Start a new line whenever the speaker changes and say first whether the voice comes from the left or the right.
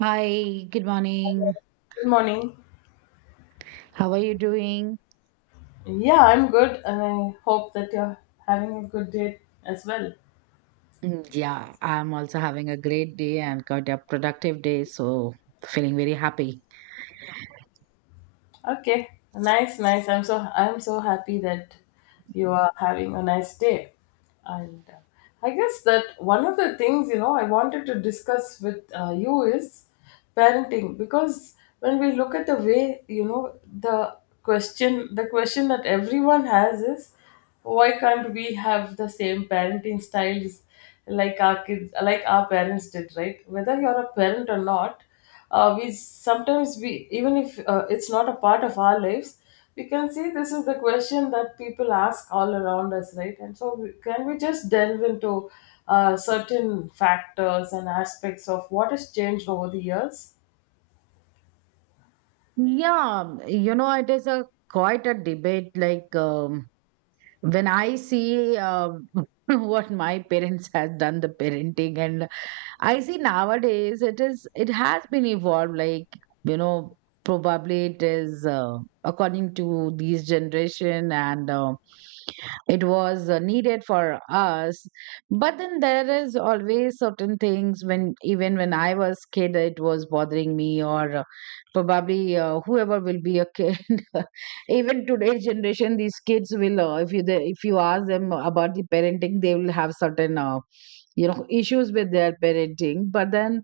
right: Hi, good morning.
left: Good morning.
right: How are you doing?
left: Yeah, I'm good, and I hope that you're having a good day as well.
right: Mm, yeah, I'm also having a great day and got a productive day, so feeling very happy.
left: Okay, nice, nice. I'm so happy that you are having a nice day. And I guess that one of the things, I wanted to discuss with you is parenting, because when we look at the way, the question that everyone has is, why can't we have the same parenting styles like our kids, like our parents did, right? Whether you're a parent or not, we sometimes we even if it's not a part of our lives, we can see this is the question that people ask all around us, right? And so, can we just delve into certain factors and aspects of what has changed over the years?
right: It is a quite a debate. When I see what my parents has done the parenting, and I see nowadays it has been evolved, like you know probably it is according to these generation, and it was needed for us. But then there is always certain things when even when I was kid it was bothering me, or probably whoever will be a kid even today's generation, these kids will if if you ask them about the parenting, they will have certain issues with their parenting. But then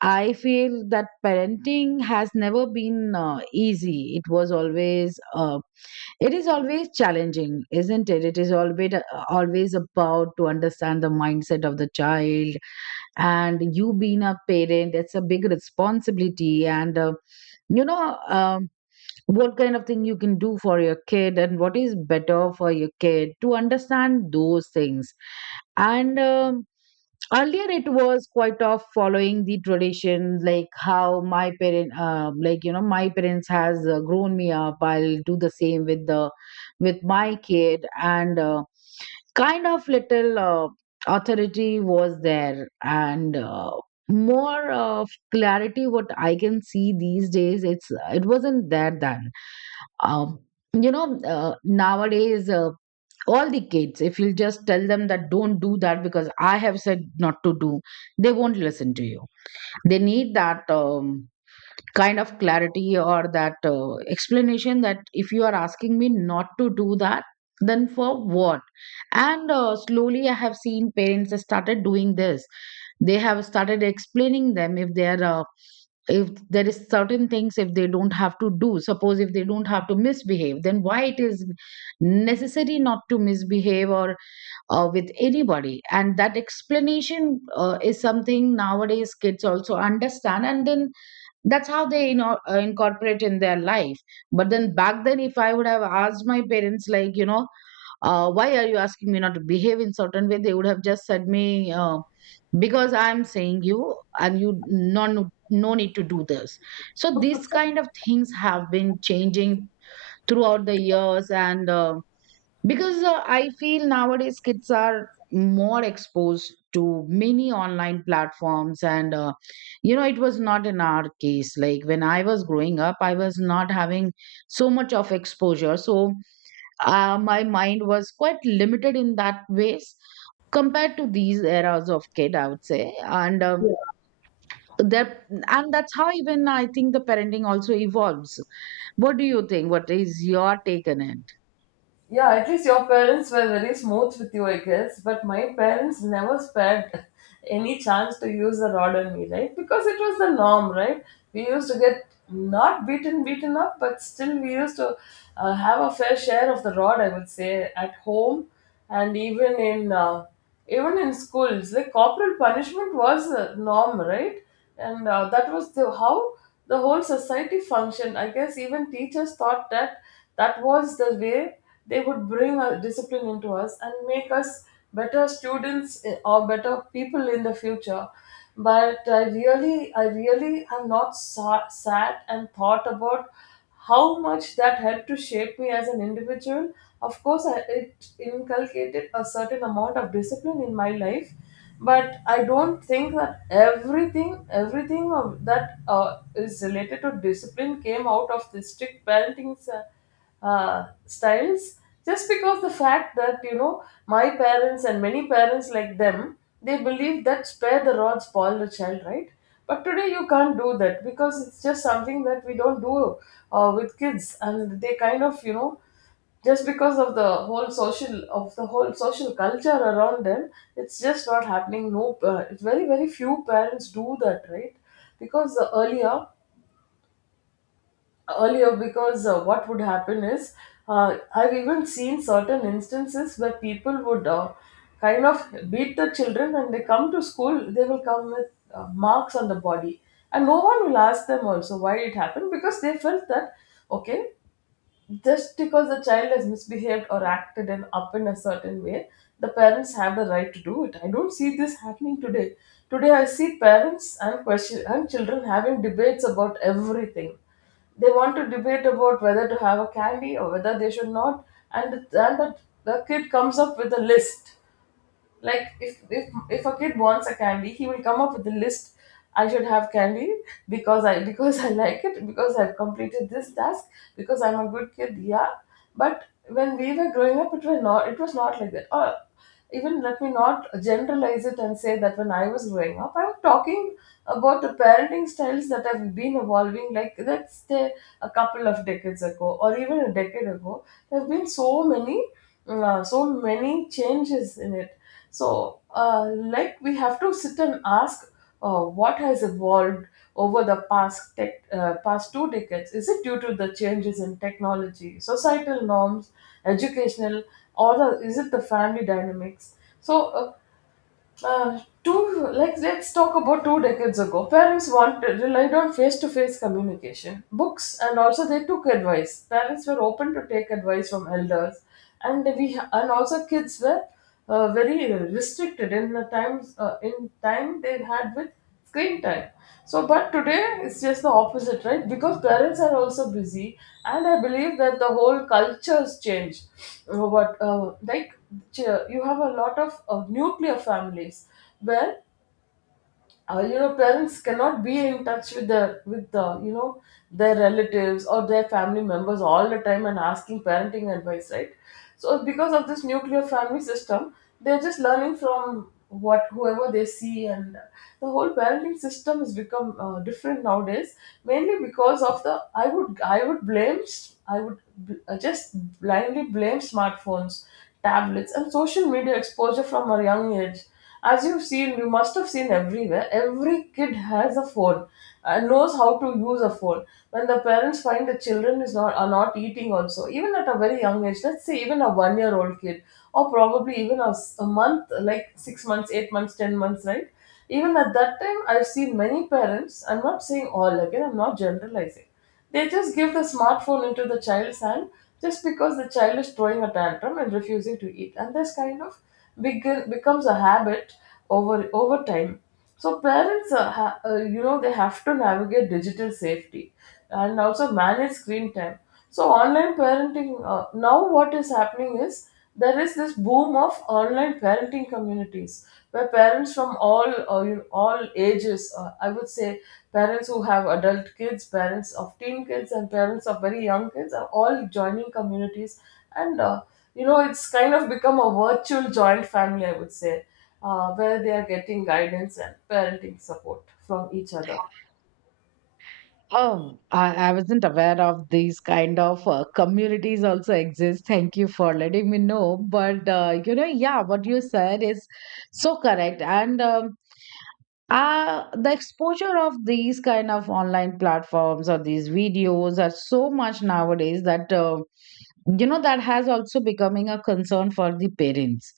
right: I feel that parenting has never been easy. It is always challenging, isn't it? It is always always about to understand the mindset of the child, and you being a parent, it's a big responsibility, and you know um, what kind of thing you can do for your kid and what is better for your kid to understand those things. And Earlier it was quite of following the tradition, like how my parent like my parents has grown me up, I'll do the same with the with my kid, and kind of little authority was there. And more of clarity what I can see these days, it's it wasn't there then. um, you know Nowadays all the kids, if you'll just tell them that don't do that because I have said not to do, they won't listen to you. They need that kind of clarity or that explanation that if you are asking me not to do that, then for what? And slowly I have seen parents have started doing this. They have started explaining them, if they are if there is certain things if they don't have to do, suppose if they don't have to misbehave, then why it is necessary not to misbehave, or with anybody, and that explanation is something nowadays kids also understand. And then that's how they incorporate in their life. But then back then, if I would have asked my parents, like why are you asking me not to behave in certain way, they would have just said me because I'm saying you and you, no, no, no need to do this. So these kind of things have been changing throughout the years. And because I feel nowadays kids are more exposed to many online platforms. And it was not in our case. Like when I was growing up, I was not having so much of exposure. So my mind was quite limited in that ways compared to these eras of kid, I would say. And that and that's how even I think the parenting also evolves. What do you think, what is your take on it?
left: Yeah, at least your parents were very smooth with you, I guess. But my parents never spared any chance to use the rod on me, right? Because it was the norm, right? We used to get not beaten, beaten up, but still we used to have a fair share of the rod, I would say, at home, and even in schools. Like, corporal punishment was a norm, right? And that was the how the whole society functioned. I guess even teachers thought that that was the way they would bring a discipline into us and make us better students, or better people in the future. But I really have not sat and thought about how much that helped to shape me as an individual. Of course, it inculcated a certain amount of discipline in my life, but I don't think that everything of that is related to discipline came out of the strict parenting styles, just because the fact that you know my parents and many parents like them, they believe that spare the rod spoil the child, right? But today you can't do that, because it's just something that we don't do with kids, and they kind of you know, just because of the whole social culture around them, it's just not happening. No, it's very few parents do that, right? Because earlier, because what would happen is, I've even seen certain instances where people would, kind of beat the children, and they come to school, they will come with marks on the body, and no one will ask them also why it happened, because they felt that, okay, just because the child has misbehaved or acted and up in a certain way, the parents have the right to do it. I don't see this happening today. Today, I see parents and question and children having debates about everything. They want to debate about whether to have a candy or whether they should not, and the kid comes up with a list. Like, if a kid wants a candy, he will come up with a list. I should have candy because I like it, because I've completed this task, because I'm a good kid. Yeah, but when we were growing up, it was not like that. Or even, let me not generalize it and say that when I was growing up, I'm talking about the parenting styles that have been evolving, like let's say a couple of decades ago or even a decade ago. There have been so so many changes in it. So, like we have to sit and ask what has evolved over the past past two decades. Is it due to the changes in technology, societal norms, educational, or is it the family dynamics? So, two, like let's talk about two decades ago. Parents wanted relied on face to face communication, books, and also they took advice. Parents were open to take advice from elders, and we and also kids were very restricted in the times in time they had with screen time. So, but today it's just the opposite, right? Because parents are also busy, and I believe that the whole cultures change. What like, you have a lot of, nuclear families, where you know parents cannot be in touch with their with the you know their relatives or their family members all the time, and asking parenting advice, right? So because of this nuclear family system, they're just learning from what whoever they see, and the whole parenting system has become different nowadays, mainly because of the, I would, I would blame, just blindly blame smartphones, tablets and social media exposure from a young age. As you've seen, you must have seen everywhere every kid has a phone and knows how to use a phone. When the parents find the children is not are not eating also, even at a very young age, let's say even a 1 year old kid, or probably even a month, like 6 months, 8 months, 10 months, right? Even at that time, I've seen many parents, I'm not saying all again, I'm not generalizing. They just give the smartphone into the child's hand, just because the child is throwing a tantrum and refusing to eat. And this kind of becomes a habit over, over time. So parents, you know, they have to navigate digital safety and also manage screen time. So online parenting, now what is happening is there is this boom of online parenting communities, where parents from all, you know, all ages, I would say, parents who have adult kids, parents of teen kids, and parents of very young kids are all joining communities, and. You know, it's kind of become a virtual joint family, I would say, where they are getting guidance and parenting support from each other.
right: Oh, I wasn't aware of these kind of communities also exist. Thank you for letting me know. But yeah, what you said is so correct. And the exposure of these kind of online platforms or these videos are so much nowadays that that has also becoming a concern for the parents.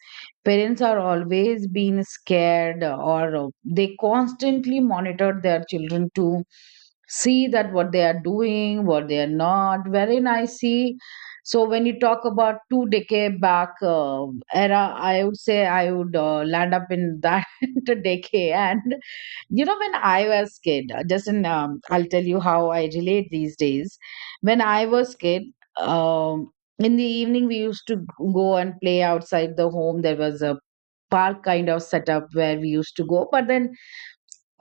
right: Parents are always being scared, or they constantly monitor their children to see that what they are doing, what they are not, wherein I see. So when you talk about two decade back era, I would say I would land up in that decade. And when I was kid, I'll tell you how I relate these days. When I was kid, um, in the evening we used to go and play outside the home. There was a park kind of setup where we used to go. But then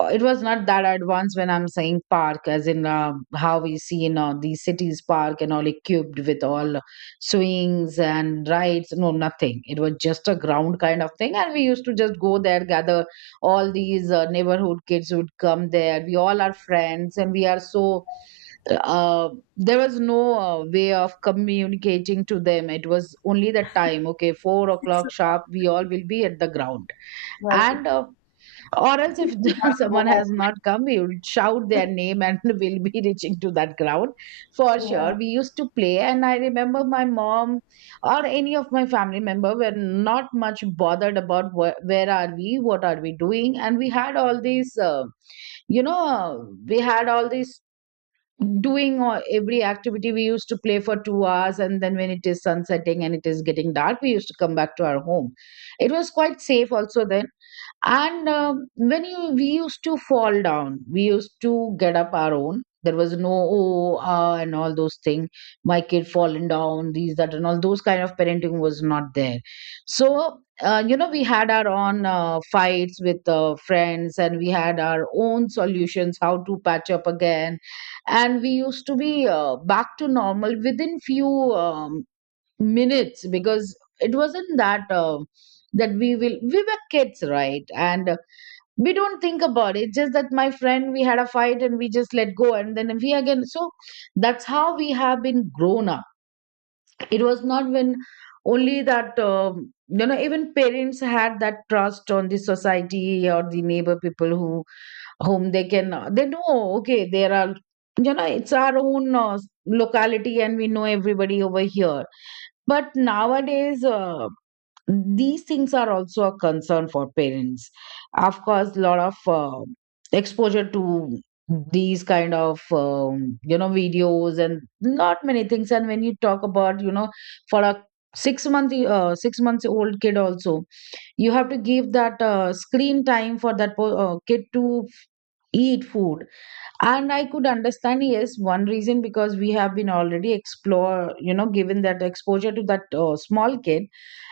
right: it was not that advanced when I'm saying park, as in how we see in these cities park and all, equipped with all swings and rides. No, nothing. It was just a ground kind of thing, and we used to just go there, gather. All these neighborhood kids would come there. We all are friends, and we are so. Uh, there was no way of communicating to them. It was only the time. Okay, 4 o'clock sharp. We all will be at the ground.
left: Right.
right: And or else, if
left: You have to go
right: someone
left: home.
right: has not come, we will shout their name and we'll be reaching to that ground for
left: Right? Yeah.
right: sure. We used to play, and I remember my mom or any of my family member were not much bothered about where are we, what are we doing. And we had all you know, uh, we had all these doing every activity. We used to play for 2 hours, and then when it is sunsetting and it is getting dark, we used to come back to our home. It was quite safe also then. And we used to fall down, we used to get up our own. There was no oh, ah and all those things. My kid fallen down, these that and all those kind of parenting was not there. So we had our own fights with friends, and we had our own solutions how to patch up again, and we used to be back to normal within few um, minutes. Because it wasn't that we were kids, right? And we don't think about it, just that my friend, we had a fight and we just let go, and then we again. So that's how we have been grown up. It was not when only that, even parents had that trust on the society or the neighbor people who whom they can they know, okay, there are, it's our own locality and we know everybody over here. But nowadays these things are also a concern for parents. Of course, a lot of exposure to these kind of videos and not many things. And when you talk about, for a 6 months old kid also, you have to give that screen time for that kid to eat food. And I could understand, yes, one reason, because we have been already explore, given that exposure to that small kid.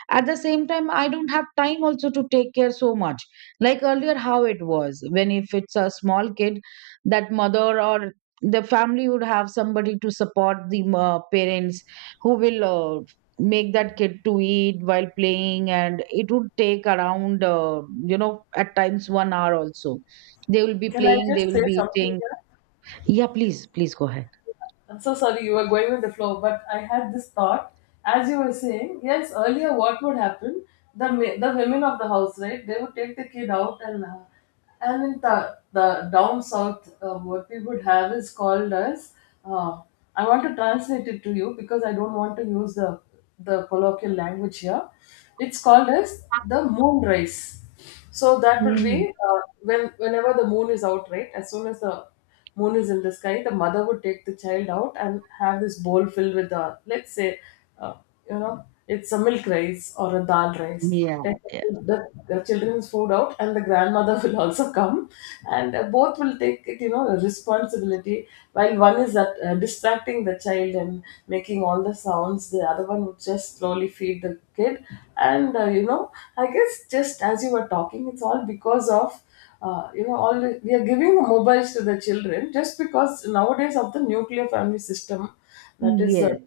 right: At the same time, I don't have time also to take care so much. Like earlier, how it was, when if it's a small kid, that mother or the family would have somebody to support the parents, who will make that kid to eat while playing, and it would take around at times 1 hour also. They will be
left: Can I
right: playing, they
left: just say
right: will be
left: something
right: eating.
left: here?
right: Yeah, please, please go ahead.
left: I'm so sorry you were going with the flow, but I had this thought as you were saying. Yes, earlier what would happen? The women of the house, right? They would take the kid out, and in the down south, what we would have is called as. Uh, I want to translate it to you because I don't want to use the colloquial language here. It's called as the moon rice. So that will
right: Mm,
left: be, when, whenever the moon is out, right? As soon as the moon is in the sky, the mother would take the child out and have this bowl filled with the, let's say, uh, you know, it's a milk rice or a dal rice.
right: yeah.
left: Take the,
right: Yeah.
left: the children's food out, and the grandmother will also come, and both will take it. You know, responsibility. While one is at, distracting the child and making all the sounds, the other one would just slowly feed the kid. And you know, I guess, just as you were talking, it's all because of you know, we are giving mobiles to the children just because nowadays of the nuclear family system. That is the
right: Yes.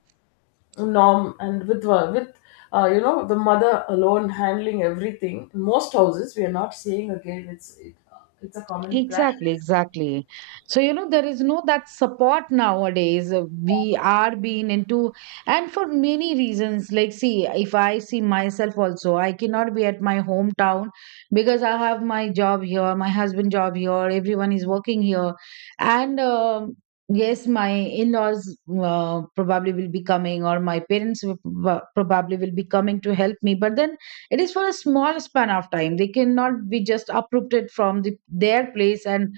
left: norm, and with you know, the mother alone handling everything in most houses, we are not seeing. Again it's, it's a common
right: Exactly,
left: practice.
right: exactly. So, you know, there is no that support nowadays. We are being into, and for many reasons. Like, see, if I see myself also, I cannot be at my hometown because I have my job here, my husband job here, everyone is working here. And yes, my in-laws probably will be coming, or my parents will probably will be coming to help me. But then it is for a small span of time. They cannot be just uprooted from their place and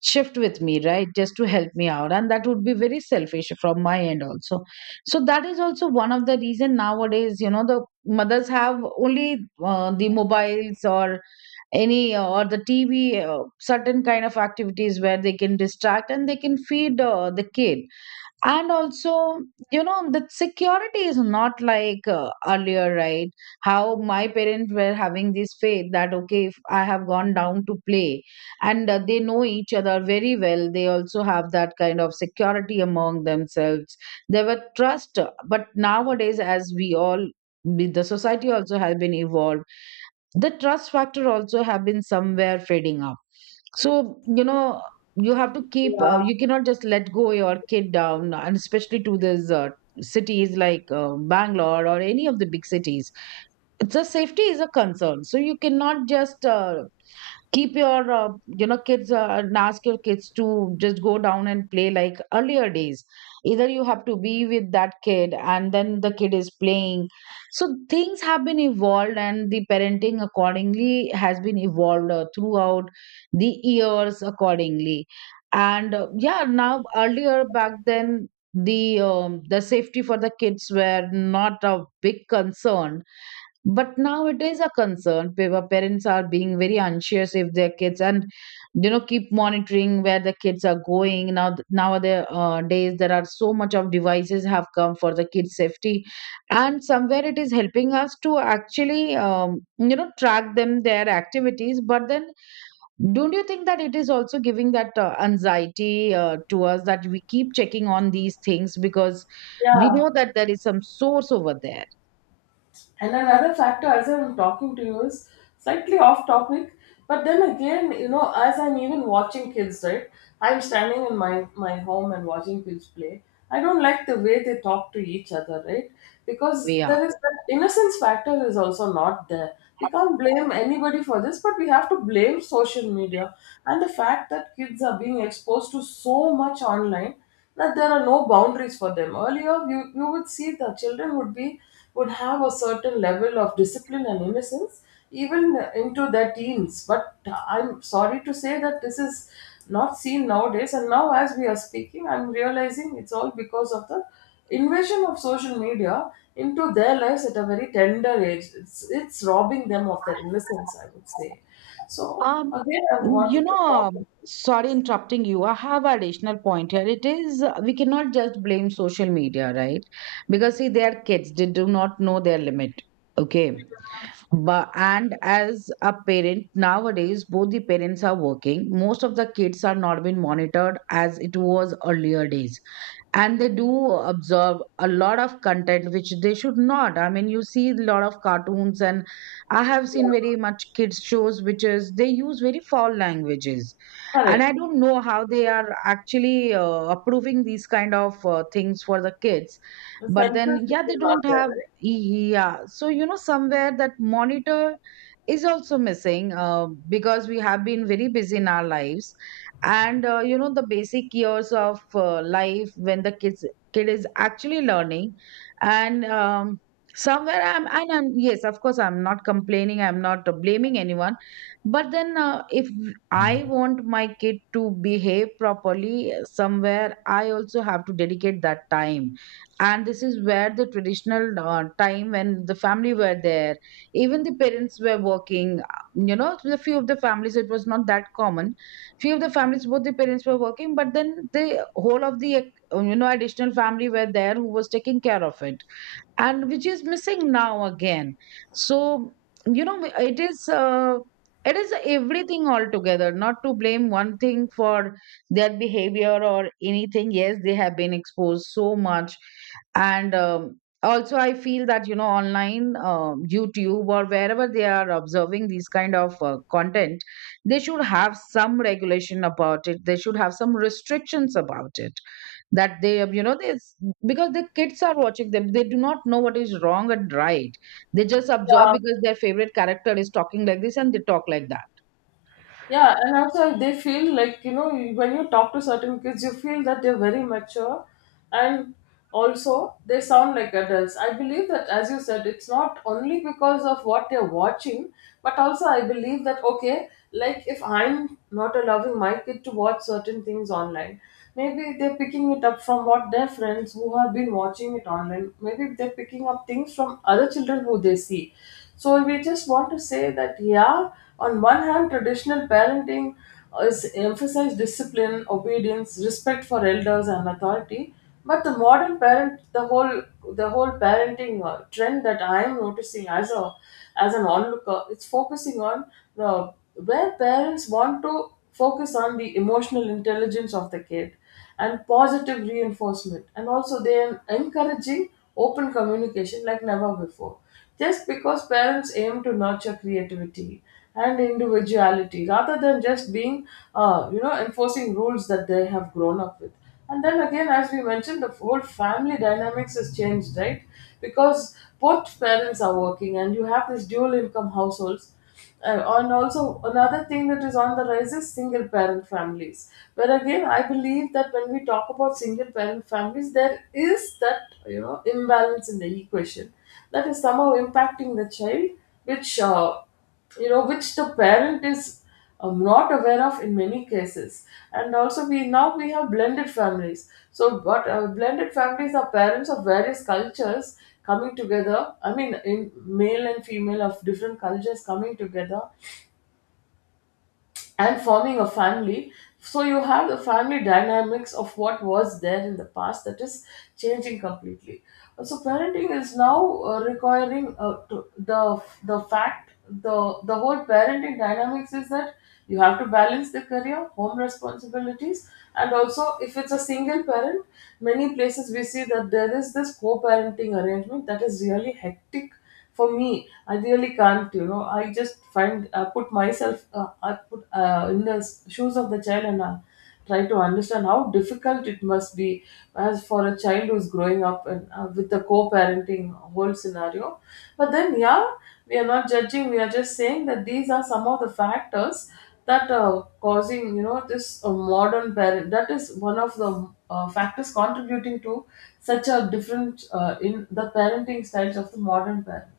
right: shift with me, right? Just to help me out. And that would be very selfish from my end also. So that is also one of the reason nowadays, the mothers have only the mobiles or any or the TV, certain kind of activities where they can distract and they can feed the kid and also the security is not like earlier, right? How my parents were having this faith that okay, if I have gone down to play and they know each other very well, they also have that kind of security among themselves, they were trust. But nowadays, as we all, the society also has been evolved, the trust factor also have been somewhere fading up. So you have to keep you cannot just let go your kid down, and especially to these cities like Bangalore or any of the big cities, the safety is a concern. So you cannot just keep your kids and ask your kids to just go down and play like earlier days. Either you have to be with that kid and then the kid is playing. So things have been evolved, and the parenting accordingly has been evolved throughout the years accordingly. And yeah, now earlier, back then, the safety for the kids were not a big concern, but now it is a concern. Parents are being very anxious if their kids, and keep monitoring where the kids are going. Now nowadays days, there are so much of devices have come for the kids' safety, and somewhere it is helping us to actually track them, their activities. But then, don't you think that it is also giving that anxiety to us, that we keep checking on these things because we
left: Yeah.
right: know that there is some source over there?
left: And another factor, as I'm talking to you, is slightly off topic. But then again, you know, as I'm even watching kids, right? I'm standing in my home and watching kids play. I don't like the way they talk to each other, right? Because
right: We are.
left: there is that innocence factor is also not there. We can't blame anybody for this, but we have to blame social media and the fact that kids are being exposed to so much online that there are no boundaries for them. Earlier, you would see the children would be, would have a certain level of discipline and innocence, even into their teens. But I'm sorry to say that this is not seen nowadays, and now as we are speaking, I'm realizing it's all because of the invasion of social media into their lives at a very tender age. It's robbing them of their innocence, I would say. So
right: Um,
left: again, I wanted to talk about.
right: sorry interrupting you. I have a rational point here. It is, we cannot just blame social media, right? Because see, they are kids, they do not know their limit. Okay. But and as a parent, nowadays both the parents are working. Most of the kids are not being monitored as it was earlier days, and they do absorb a lot of content which they should not. I mean, you see a lot of cartoons, and I have seen very much kids shows which is they use very foul languages. And
left: Correct.
right: I don't know how they are actually approving these kind of things for the kids.
left: The
right: But then
left: censorship
right: yeah, they
left: is not
right: don't
left: there,
right: have
left: right?
right: yeah. So somewhere that monitor is also missing, because we have been very busy in our lives. And the basic years of life, when the kid is actually learning, and somewhere I'm, yes, of course, I'm not complaining, I'm not blaming anyone. But then if I want my kid to behave properly somewhere, I also have to dedicate that time. And this is where the traditional time, when the family were there, even the parents were working. You know, a few of the families, it was not that common. Few of the families, both the parents were working, but then the whole of the, additional family were there who was taking care of it, and which is missing now again. So you know it is uh, it is everything altogether, not to blame one thing for their behavior or anything. Yes, they have been exposed so much. And also I feel that online, YouTube or wherever they are observing these kind of content, they should have some regulation about it, they should have some restrictions about it, that they, they, because the kids are watching them, they do not know what is wrong and right, they just
left: Yeah,
right: absorb because their favorite character is talking like this and they talk like that.
left: yeah, and also they feel like, you know, when you talk to certain kids, you feel that they're very mature, and also they sound like adults. I believe that, as you said, it's not only because of what they're watching, but also I believe that okay, like if I'm not allowing my kid to watch certain things online, maybe they're picking it up from what their friends who have been watching it online. Maybe they're picking up things from other children who they see. So we just want to say that, yeah, on one hand, traditional parenting is emphasize discipline, obedience, respect for elders and authority. But the modern parent, the whole parenting trend that I am noticing as a as an onlooker, it's focusing on the where parents want to focus on the emotional intelligence of the kid and positive reinforcement, and also they are encouraging open communication like never before, just because parents aim to nurture creativity and individuality rather than just being enforcing rules that they have grown up with. And then again, as we mentioned, the whole family dynamics has changed, right? Because both parents are working and you have this dual income households, and also another thing that is on the rise is single parent families. Where again, I believe that when we talk about single parent families, there is that imbalance in the equation that is somehow impacting the child, which which the parent is not aware of in many cases. And also we have blended families, so but blended families are parents of various cultures coming together, I mean in male and female of different cultures coming together and forming a family. So you have the family dynamics of what was there in the past that is changing completely. So parenting is now requiring the fact the whole parenting dynamics is that you have to balance the career, home responsibilities, and also if it's a single parent, many places we see that there is this co-parenting arrangement that is really hectic. For me, I really can't, you know. I just find I put myself, I put in the shoes of the child and try to understand how difficult it must be as for a child who's growing up and with the co-parenting whole scenario. But then, yeah, we are not judging. We are just saying that these are some of the factors that causing this modern parent, that is one of the factors contributing to such a different in the parenting styles of the modern parent.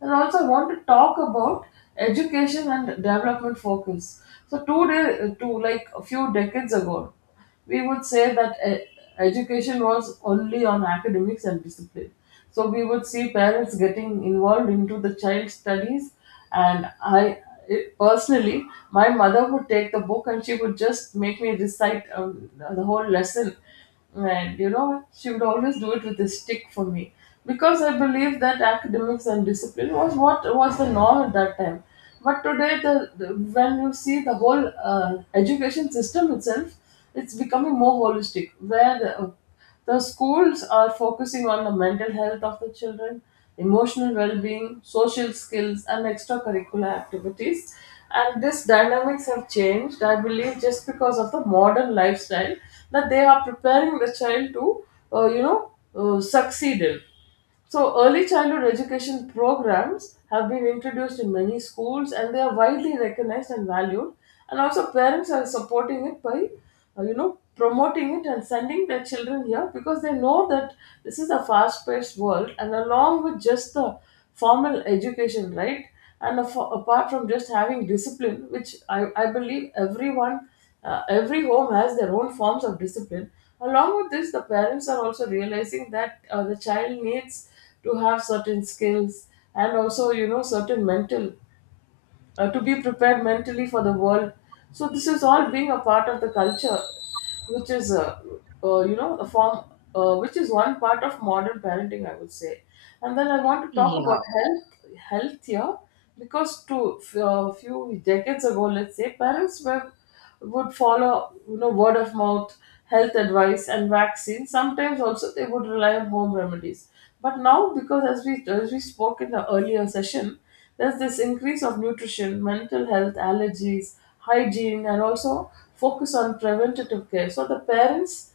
left: And also I want to talk about education and development focus. So two day to like a few decades ago, we would say that education was only on academics and discipline. So we would see parents getting involved into the child's studies, and personally, my mother would take the book and she would just make me recite the whole lesson, and you know she would always do it with a stick for me, because I believe that academics and discipline was what was the norm at that time. But today, the when you see the whole education system itself, it's becoming more holistic where the schools are focusing on the mental health of the children, emotional well-being, social skills and extracurricular activities. And this dynamics have changed, I believe, just because of the modern lifestyle, that they are preparing the child to uh, you know succeed in. So, early childhood education programs have been introduced in many schools and they are widely recognized and valued. And also, parents are supporting it by, promoting it and sending their children here because they know that this is a fast paced world. And along with just the formal education, right? And apart from just having discipline, which I believe everyone every home has their own forms of discipline. Along with this, the parents are also realizing that the child needs to have certain skills and also, you know, certain mental, to be prepared mentally for the world. So, this is all being a part of the culture, which is, a form, which is one part of modern parenting, I would say. And then I want to talk
right: Yeah,
left: about health, health here, because to a few decades ago, let's say, parents were would follow, you know, word of mouth health advice and vaccines. Sometimes also they would rely on home remedies, but now because as we spoke in the earlier session, there's this increase of nutrition, mental health, allergies, hygiene, and also focus on preventative care. So the parents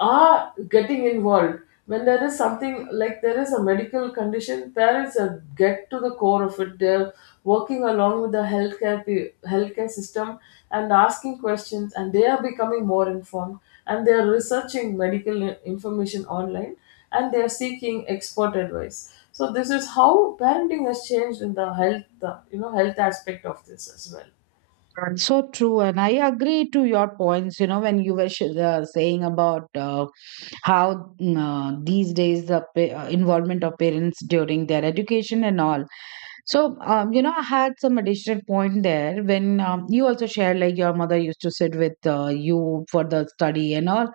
left: are getting involved when there is something like there is a medical condition. Parents are get to the core of it. They're working along with the healthcare healthcare system and asking questions, and they are becoming more informed, and they are researching medical information online, and they are seeking expert advice. So this is how parenting has changed in the health, the, you know, health aspect of this as well.
right: that's so true. And I agree to your points, you know, when you were sh saying about how, these days the involvement of parents during their education and all. So, you know, I had some additional point there when, you also shared like your mother used to sit with you for the study and all.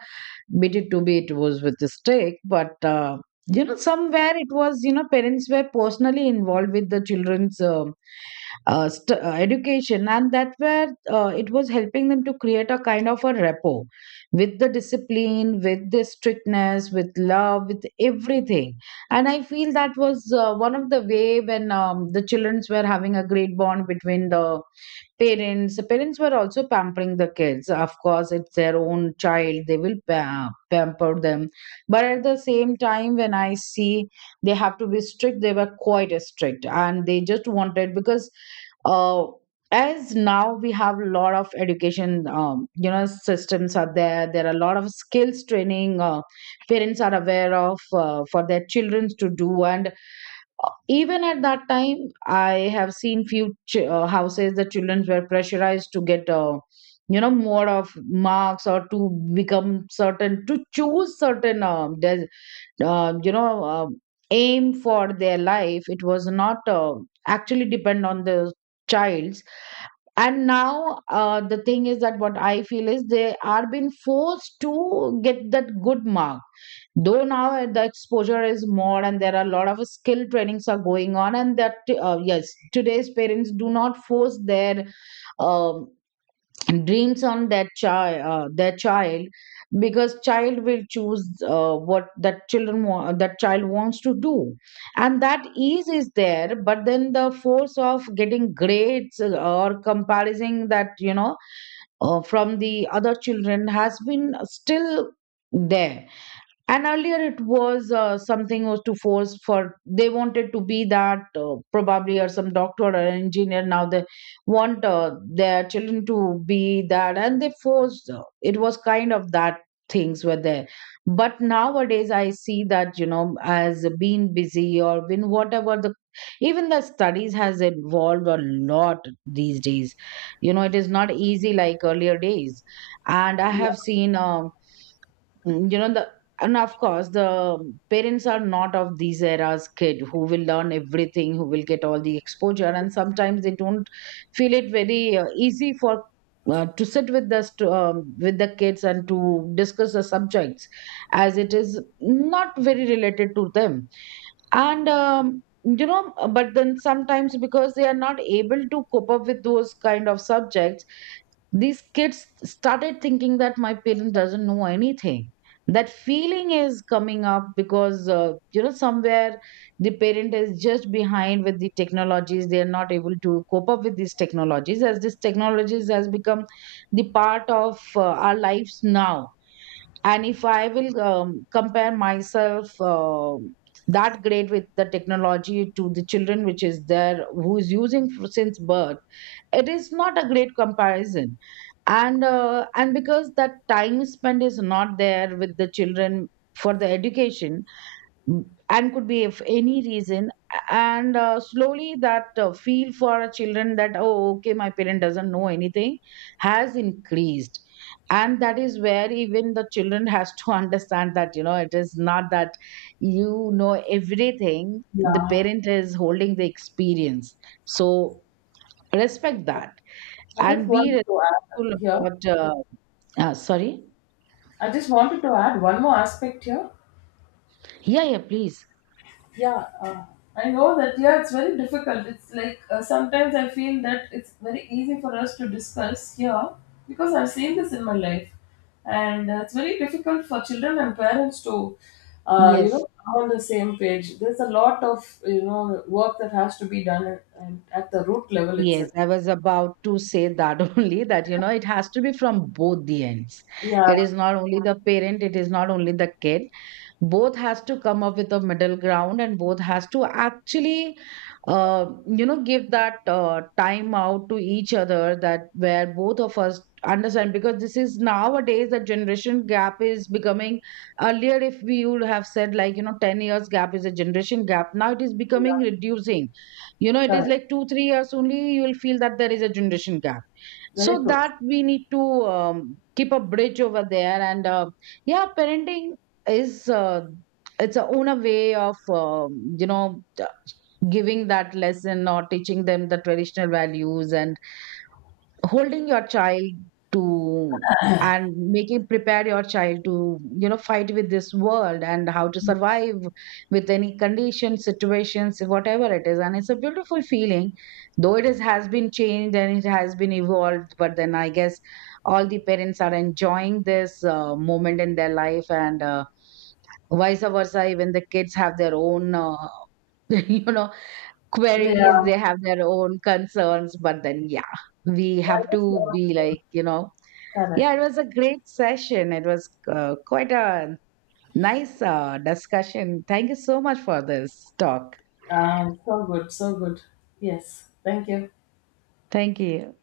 right: Bit it to be, it was with a stick, but you know, somewhere it was, you know, parents were personally involved with the children's education, and that where it was helping them to create a kind of a rapport with the discipline, with the strictness, with love, with everything. And I feel that was one of the way when the childrens were having a great bond between the parents. Were also pampering the kids, of course, it's their own child, they will pamper them. But at the same time, when I see, they have to be strict, they were quite strict, and they just wanted because uh, as now we have a lot of education, you know, systems are there, there are a lot of skills training, parents are aware of for their children to do. And even at that time, I have seen few houses, the children were pressurized to get more of marks, or to become certain, to choose certain uh, you know um aim for their life. It was not actually depend on the child's. And now the thing is that what I feel is they are being forced to get that good mark. Though now the exposure is more, and there are a lot of skill trainings are going on, and that, yes, today's parents do not force their um, dreams on that child their child, because child will choose what that that child wants to do. And that ease is there. But then the force of getting grades, or comparing that, you know, from the other children, has been still there. And earlier it was, something was to force for, they wanted to be that, probably, or some doctor or engineer. Now they want their children to be that, and they forced, it was kind of that things were there. But nowadays I see that, you know, as being busy or been whatever the, even the studies has evolved a lot these days. You know, it is not easy like earlier days. And I have seen, you know the, and of course the parents are not of these eras kid who will learn everything, who will get all the exposure. And sometimes they don't feel it very easy for to sit with us, to, with the kids and to discuss the subjects, as it is not very related to them. And you know, but then sometimes, because they are not able to cope up with those kind of subjects, these kids started thinking that my parents doesn't know anything. That feeling is coming up, because you know, somewhere the parent is just behind with the technologies, they are not able to cope up with these technologies, as these technologies has become the part of our lives now. And if I will compare myself, that great with the technology, to the children which is there, who is using since birth, it is not a great comparison. And and because that time spent is not there with the children for the education. mm, and could be if any reason. And slowly that feel for our children that oh okay, my parent doesn't know anything, has increased. And that is where even the children has to understand that, you know, it is not that, you know, everything the
left: Yeah,
right: parent is holding the experience. So respect that
left: I just
right: and be
left: wanted to add
right: respectful
left: here.
right: about, sorry.
left: I just wanted to add one more aspect here.
right: Yeah, yeah, please.
left: Yeah, I know that, yeah, it's very difficult. It's like, sometimes I feel that it's very easy for us to discuss here because I've seen this in my life, and it's very difficult for children and parents to
right: Yes,
left: come on the same page. There's a lot of, you know, work that has to be done, and at the root level
right: yes,
left: itself.
right: I was about to say that, only that, you know, it has to be from both the ends.
left: Yeah,
right: It is not only the parent, it is not only the kid, both has to come up with a middle ground, and both has to actually, you know, give that time out to each other, that where both of us understand, because this is nowadays the generation gap is becoming, earlier if we would have said like, you know, 10 years gap is a generation gap, now it is becoming
left: yeah,
right: reducing. You know, it is
left: correct,
right: like 2 3 years only you will feel that there is a generation gap.
left: very
right: So
left: true,
right: that we need to keep a bridge over there. And yeah, parenting is, it's a own a way of, you know, giving that lesson or teaching them the traditional values, and holding your child to, and making prepare your child to, you know, fight with this world and how to survive with any condition situations, whatever it is. And it's a beautiful feeling. Though it is, has been changed, and it has been evolved, but then I guess all the parents are enjoying this moment in their life. And vice versa, even the kids have their own you know, queries,
left: yeah,
right: they have their own concerns. But then yeah, we
left: yeah
right: have
left: I
right: to be
left: guess,
right: like, you know,
left: correct,
right: yeah, it was a great session. It was quite a nice discussion. Thank you so much for this talk.
left: so good, so good. Yes, thank you.
right: Thank you.